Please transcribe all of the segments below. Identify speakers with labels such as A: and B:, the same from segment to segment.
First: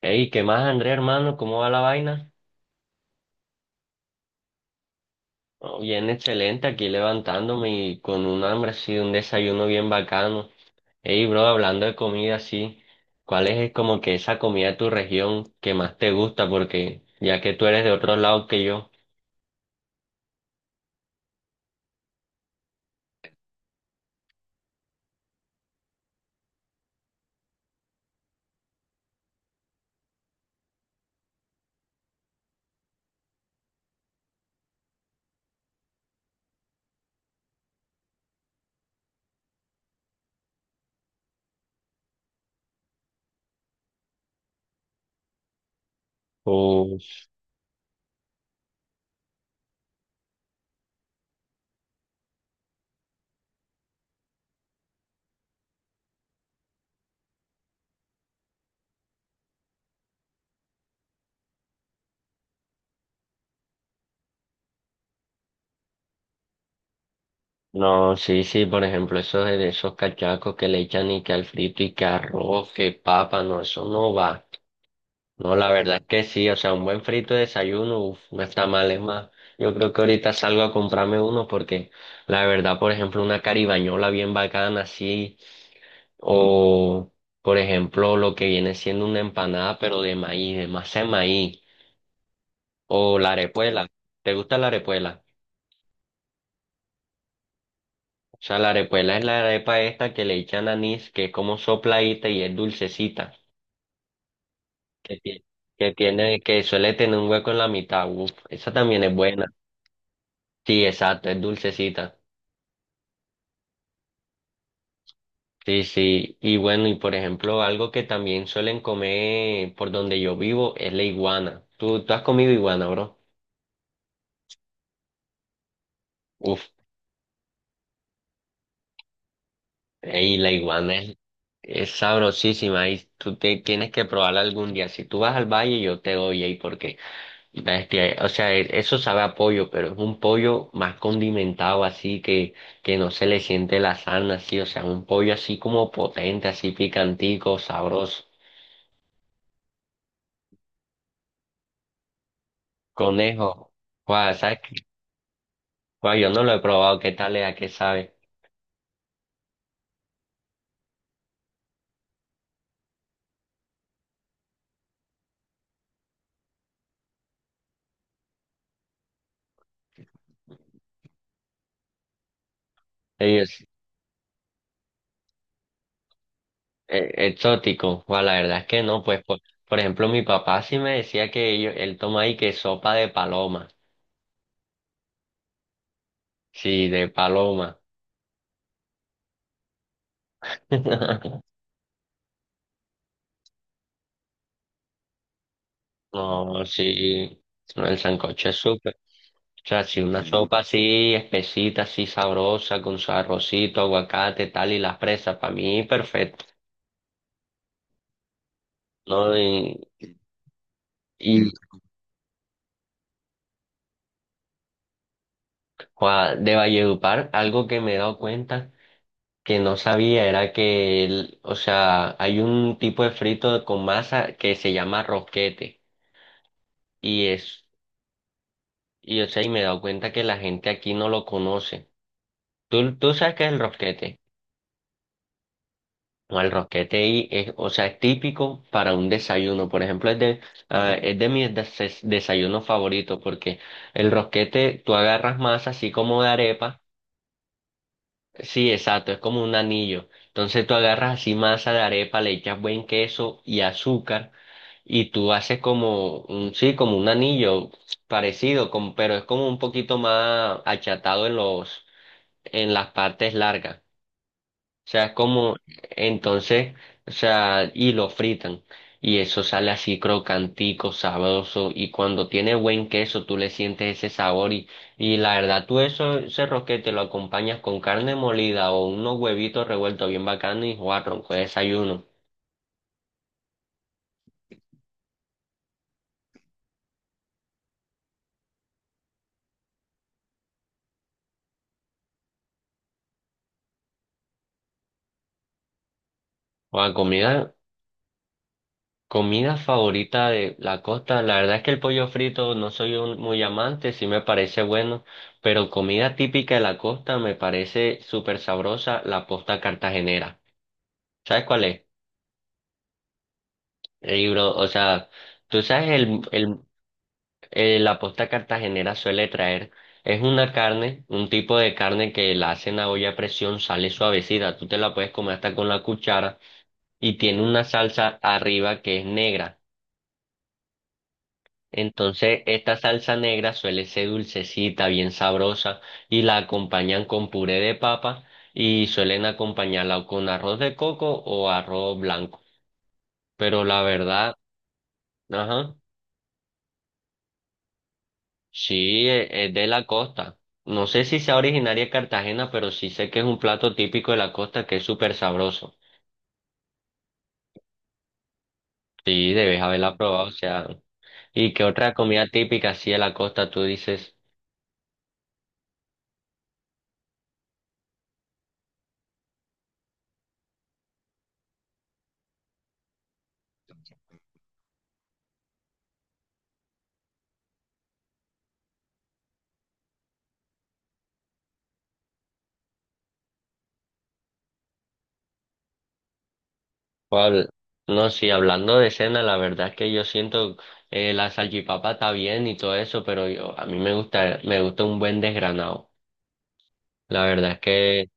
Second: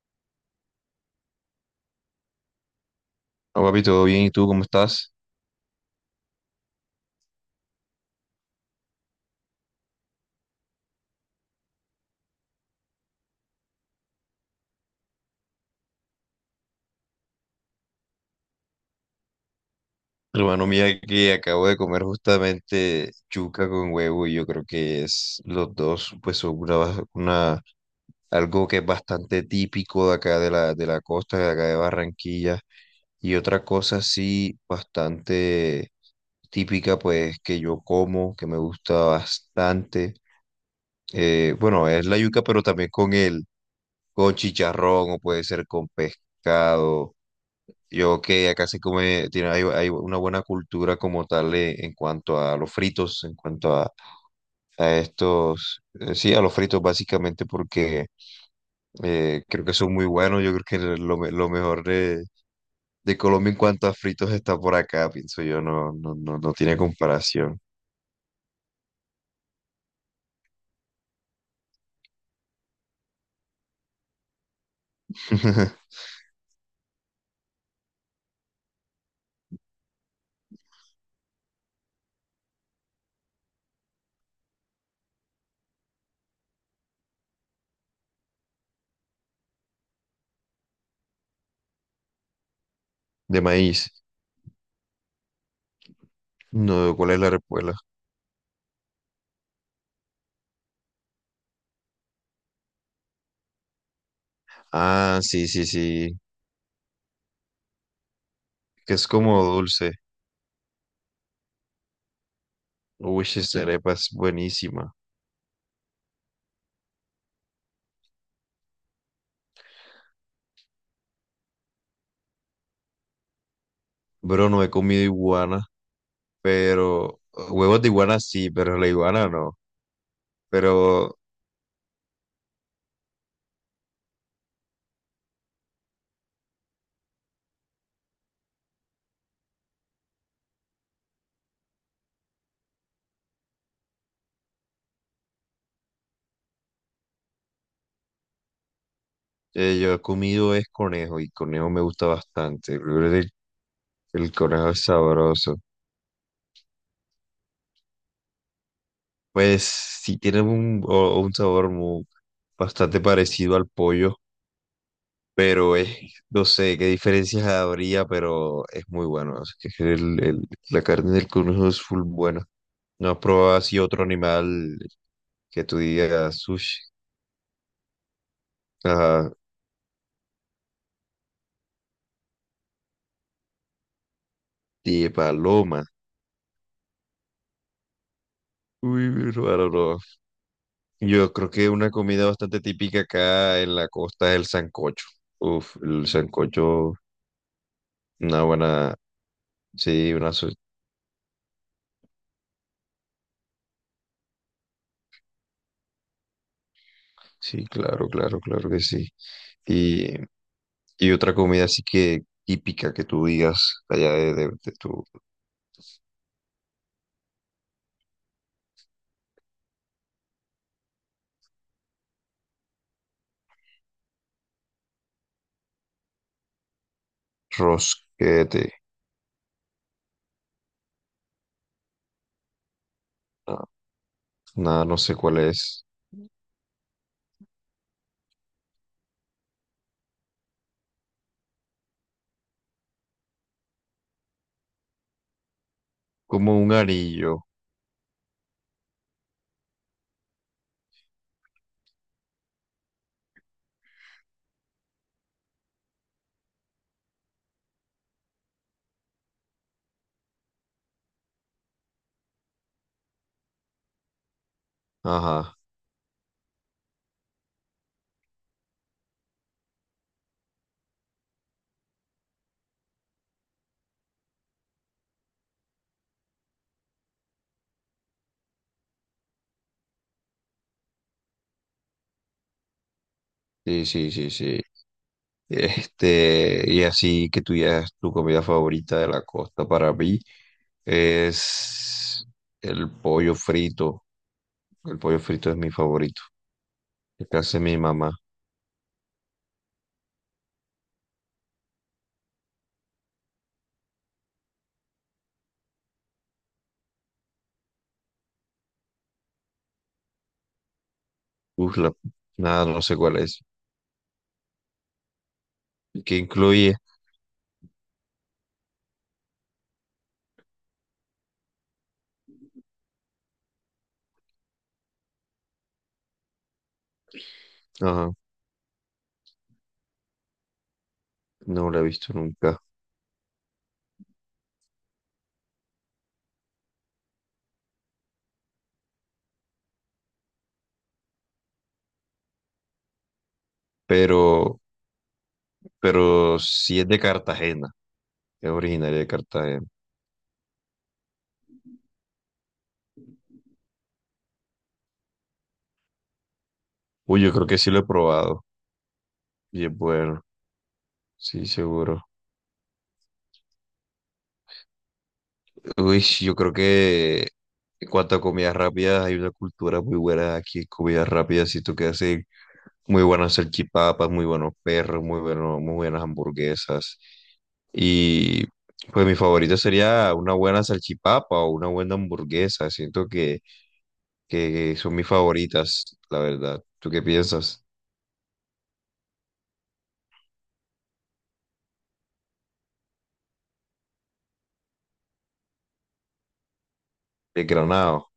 A: Hey, ¿qué más, André, hermano? ¿Cómo va la vaina?
B: No, papi, todo bien, ¿y tú cómo estás?
A: Oh, bien, excelente, aquí levantándome y con un hambre así, un desayuno bien bacano. Hey, bro, hablando de comida así, ¿cuál es como que esa comida de tu región que más te gusta? Porque ya que tú eres de otro lado que yo.
B: Hermano, mira que acabo de comer justamente yuca con huevo y yo creo que es los dos, pues son una, algo que es bastante típico de acá de la costa, de acá de Barranquilla. Y otra cosa sí bastante típica, pues que yo como, que me gusta bastante. Bueno, es la yuca, pero también con con chicharrón o puede ser con pescado.
A: Uf,
B: Yo que acá se come, hay una buena cultura como tal en cuanto a los fritos, en cuanto a estos, sí, a los fritos básicamente porque creo que son muy buenos. Yo creo que lo mejor de Colombia en cuanto a fritos está por acá, pienso yo, no tiene comparación.
A: no, sí, sí, por ejemplo, esos de esos cachacos que le echan y que al frito y que arroz, que papa, no, eso no va. No, la verdad es que sí, o sea, un buen frito de desayuno, uf, no está mal, es más. Yo creo que ahorita salgo a comprarme uno porque la verdad, por ejemplo, una caribañola bien bacana así, o por ejemplo, lo que viene siendo una empanada pero de maíz, de masa de maíz, o la
B: De
A: arepuela.
B: maíz.
A: ¿Te gusta la arepuela?
B: No, ¿cuál es la repuela?
A: O sea, la arepuela es la arepa esta que le echan anís, que es como sopladita y es dulcecita, que
B: Ah,
A: tiene,
B: sí, sí,
A: que
B: sí.
A: tiene, que suele tener un hueco en la mitad, uf, esa
B: Que
A: también
B: es
A: es
B: como
A: buena.
B: dulce.
A: Sí, exacto, es dulcecita.
B: Uy, esa arepa es buenísima.
A: Sí, sí. Y bueno, y por ejemplo, algo que también suelen comer por donde yo vivo es la iguana. ¿Tú has comido iguana, bro?
B: Bro, no he comido iguana,
A: Uf,
B: pero huevos de iguana sí, pero la iguana no.
A: y la iguana
B: Pero
A: es sabrosísima y tú te, tienes que probarla algún día. Si tú vas al valle, yo te doy ahí porque, bestia, o sea, e- eso sabe a pollo, pero es un pollo más condimentado así que no se le siente la sarna así, o sea, un pollo así como potente, así picantico, sabroso.
B: yo he comido es conejo y conejo me gusta bastante. Yo creo que
A: Conejo,
B: el
A: guau, ¿sabes
B: conejo
A: qué?
B: es sabroso.
A: Guau, yo no lo he probado, ¿qué tal es? ¿A qué sabe?
B: Pues sí tiene un, un sabor muy, bastante parecido al pollo. Pero es, no sé qué diferencias habría, pero es muy bueno. Es que la carne del conejo es full buena. ¿No has probado
A: Ellos,
B: así otro animal que tú digas sushi?
A: exótico, guau, la verdad es que no, pues
B: Ajá,
A: por ejemplo mi papá sí me decía que ellos, él toma ahí que sopa de paloma,
B: de paloma.
A: sí, de paloma.
B: Uy, mi hermano, no. Yo creo que una comida bastante típica acá en la costa es el sancocho. Uf, el
A: No,
B: sancocho,
A: sí, no, el
B: una
A: sancocho es súper,
B: buena,
A: o sea, sí,
B: sí,
A: una Sí.
B: una,
A: sopa así espesita, así sabrosa, con su arrocito, aguacate, tal, y las presas, para mí perfecto,
B: sí, claro, claro, claro que sí.
A: ¿no?
B: Y, y otra
A: Y
B: comida así que típica que tú digas allá de tu
A: guau, de Valledupar, algo que me he dado cuenta. Que no sabía era que, el- o sea, hay un tipo de frito con masa que se llama rosquete y es,
B: rosquete.
A: y o sea, y me he dado cuenta que la gente aquí no lo conoce. ¿Tú sabes qué es el
B: ah,
A: rosquete?
B: Nada, no sé cuál es.
A: No, el rosquete ahí es, o sea, es típico para un desayuno. Por ejemplo, es de, ah, es de mis des- desayunos favoritos porque el rosquete, tú agarras masa así como de
B: Como un
A: arepa.
B: anillo.
A: Sí, exacto, es como un anillo. Entonces tú agarras así masa de arepa, le echas buen queso y azúcar y tú haces como un, sí, como un anillo parecido, como- pero es como un poquito más achatado en los, en las partes largas. O sea, es como,
B: Ajá.
A: entonces, o sea, y lo fritan. Y eso sale así crocantico, sabroso. Y cuando tiene buen queso, tú le sientes ese sabor. Y la verdad, tú eso, ese rosquete lo acompañas con carne molida o unos huevitos revueltos bien bacanos y jugar ronco de desayuno.
B: Sí, sí, sí, sí. Este, y así que tú ya es tu comida favorita de la costa para mí es el pollo frito. El pollo frito es mi favorito.
A: O
B: El que
A: comida,
B: hace mi mamá.
A: comida favorita de la costa. La verdad es que el pollo frito no soy un- muy amante, sí me parece bueno. Pero comida típica de la costa me parece súper sabrosa, la posta cartagenera. ¿Sabes cuál
B: Uf,
A: es?
B: la- Nada, no sé cuál es.
A: El libro, o sea, tú sabes,
B: Que
A: el,
B: incluye.
A: la posta cartagenera suele traer, es una carne, un tipo de carne que la hacen a olla a presión, sale suavecida, tú te la puedes comer hasta con la cuchara y tiene una
B: Ajá,
A: salsa arriba que es negra.
B: no la he visto
A: Entonces,
B: nunca.
A: esta salsa negra suele ser dulcecita, bien sabrosa y la acompañan con puré de papa y suelen acompañarla o con arroz de coco o arroz blanco. Pero la verdad,
B: Pero,
A: ajá.
B: pero sí es de Cartagena. Es originaria
A: Sí,
B: de
A: e- es
B: Cartagena.
A: de la costa. No sé si sea originaria de Cartagena, pero sí sé que es un plato típico de la costa que es súper sabroso.
B: Uy, yo creo que sí lo he probado.
A: Sí, debes
B: Y es
A: haberla
B: bueno.
A: probado, o sea.
B: Sí,
A: ¿Y qué otra
B: seguro.
A: comida típica así de la costa tú dices?
B: Uy, yo creo que en cuanto a comidas rápidas, hay una cultura muy buena aquí en comidas rápidas. Siento que hacen muy buenas salchipapas, muy buenos perros, muy buenas hamburguesas. Y pues mi favorita sería una buena salchipapa o una buena hamburguesa. Siento que son mis favoritas, la verdad. ¿Tú qué
A: ¿Cuál?
B: piensas?
A: No, sí, hablando de cena, la verdad es que yo siento la salchipapa está bien y todo eso, pero yo a mí me gusta un buen desgranado. La
B: El
A: verdad es que
B: granado.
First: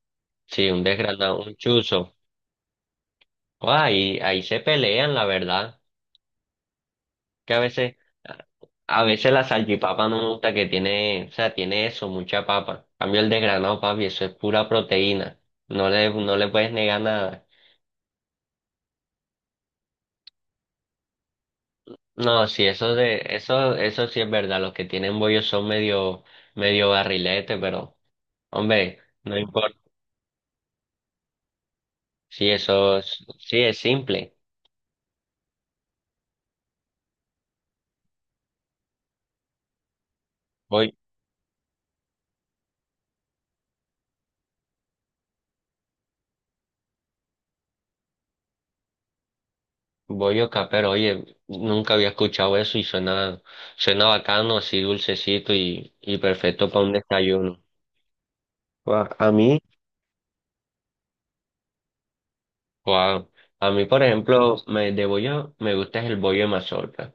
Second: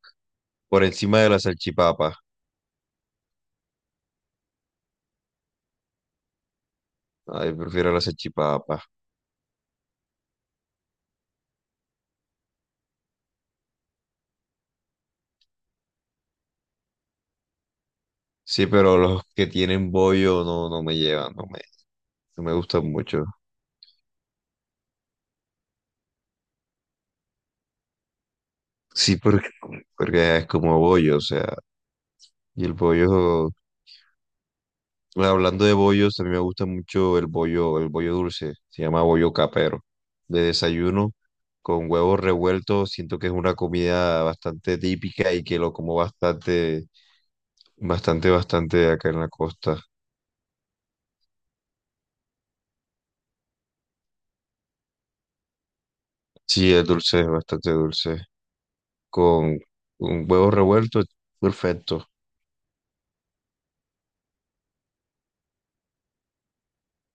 A: sí, un
B: Por encima de la
A: desgranado, un chuzo.
B: salchipapa.
A: Ah, ahí, ahí se pelean, la verdad. Que
B: Ay,
A: a
B: prefiero
A: veces,
B: la
A: a
B: salchipapa.
A: a veces la salchipapa no me gusta que tiene, o sea, tiene eso, mucha papa. En cambio el desgranado, papi, eso es pura proteína. No le, no le puedes negar nada.
B: Sí, pero los que tienen bollo no me llevan, no
A: No,
B: me
A: sí,
B: gustan
A: eso de,
B: mucho.
A: eso sí es verdad. Los que tienen bollos son medio, medio barrilete, pero, hombre,
B: Sí,
A: no importa.
B: porque es como bollo, o sea,
A: Sí,
B: y el
A: eso, es-
B: bollo,
A: sí es simple.
B: bueno, hablando de bollos, a mí me gusta mucho el bollo dulce, se llama bollo capero, de
A: Voy,
B: desayuno, con huevos revueltos, siento que es una comida bastante típica y que lo como bastante acá en la costa.
A: bollo capero, oye, nunca había escuchado eso y suena, suena bacano, así dulcecito y perfecto
B: Sí,
A: para
B: es
A: un
B: dulce, es
A: desayuno.
B: bastante dulce,
A: Guau, a mí.
B: con, con huevos revueltos, perfecto.
A: Wow. A mí, por ejemplo, me, de bollo, me gusta es el bollo de mazorca,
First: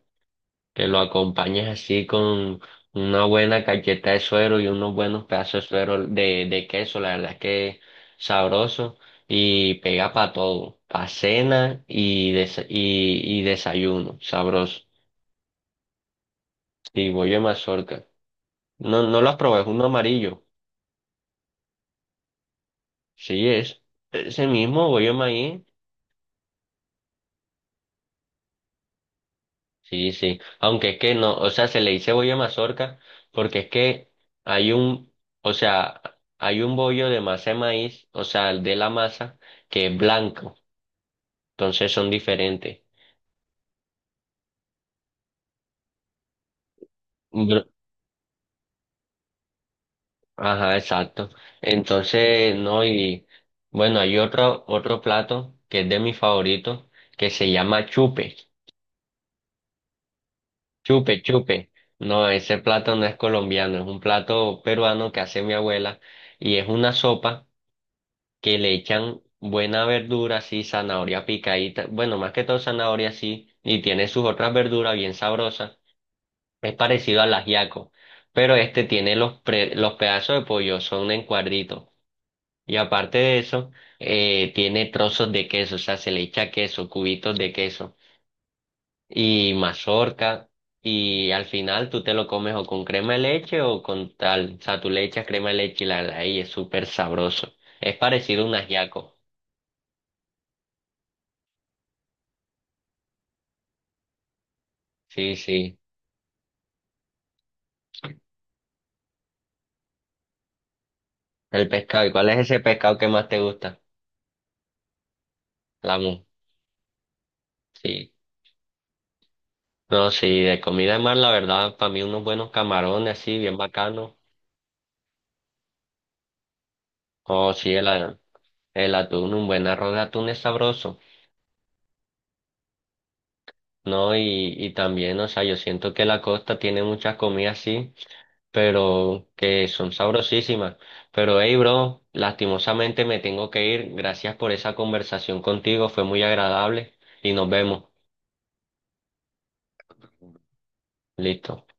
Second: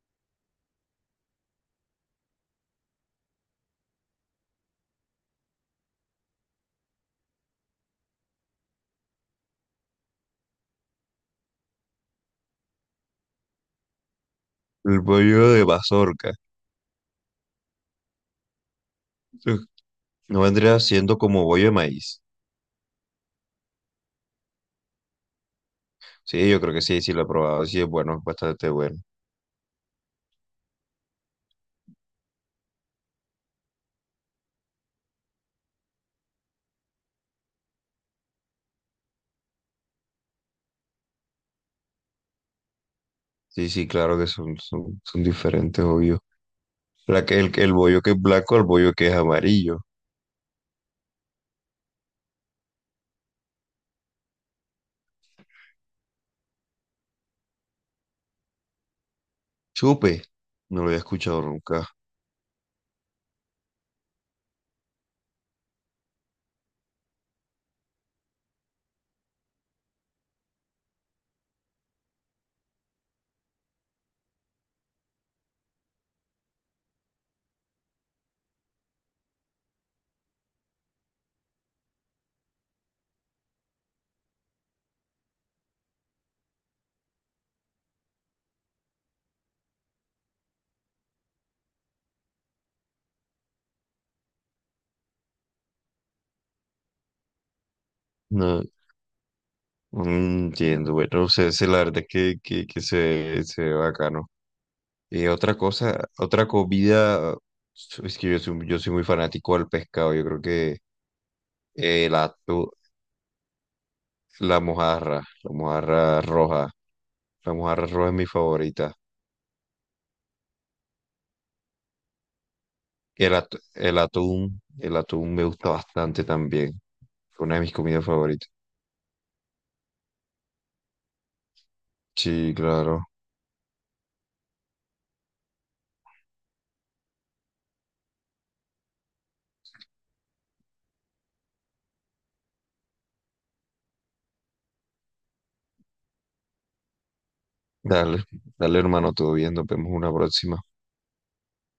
A: que lo acompañes así con una buena cacheta de suero y unos buenos pedazos de suero de queso, la verdad es que es sabroso y pega para todo, para cena y, desa- y desayuno, sabroso.
B: El bollo de mazorca.
A: Y bollo de mazorca. No, no lo has
B: Uf,
A: probado, es uno
B: no
A: amarillo.
B: vendría siendo como bollo de maíz.
A: Sí, es ese mismo bollo de maíz.
B: Sí, yo creo que sí, sí lo he probado. Sí, es bueno, es bastante bueno.
A: Sí, sí, aunque es que no, o sea, se le dice bollo de mazorca porque es que hay un, o sea, hay un bollo de masa de maíz, o sea, el de la masa, que es blanco, entonces son diferentes.
B: Sí, sí, claro que son diferentes, obvio.
A: Br-
B: El bollo que es blanco al bollo que es amarillo.
A: ajá, exacto. Entonces, no, y bueno, hay otro, otro plato que es de mis favoritos, que se llama chupe,
B: Chupe. No lo había
A: chupe,
B: escuchado
A: chupe.
B: nunca.
A: No, ese plato no es colombiano, es un plato peruano que hace mi abuela y es una sopa que le echan buena verdura, sí, zanahoria picadita, bueno, más que todo zanahoria, sí, y tiene sus otras verduras bien sabrosas. Es parecido al ajiaco, pero este tiene los, pre- los pedazos de pollo, son en cuadritos. Y aparte de eso, tiene trozos de queso, o sea, se le echa queso, cubitos de queso y mazorca. Y al final tú te lo comes o con crema de leche o con tal, o sea, tú le echas crema de leche y la verdad, ahí es súper sabroso. Es parecido a un
B: No,
A: ajiaco.
B: no entiendo. Bueno, o sea, ese, la verdad es que se ve bacano. Y
A: Sí,
B: otra
A: sí.
B: cosa, otra comida. Es que yo soy muy fanático al pescado. Yo creo que
A: El pescado. ¿Y
B: el
A: cuál es ese
B: atún.
A: pescado que más te gusta?
B: La
A: La
B: mojarra
A: mu.
B: roja. La mojarra roja
A: Sí.
B: es mi favorita.
A: No, sí, de comida de mar, la verdad, para mí unos buenos camarones así, bien bacanos.
B: El atún me gusta bastante también. Fue
A: Oh,
B: una de
A: sí,
B: mis
A: el,
B: comidas
A: a-
B: favoritas.
A: el atún, un buen arroz de atún es sabroso.
B: Sí, claro.
A: No, y también, o sea, yo siento que la costa tiene muchas comidas así, pero que son sabrosísimas. Pero hey, bro, lastimosamente me tengo que ir. Gracias por esa conversación contigo, fue muy agradable y nos vemos.
B: Dale, dale hermano, todo bien, nos vemos una próxima.
A: Listo.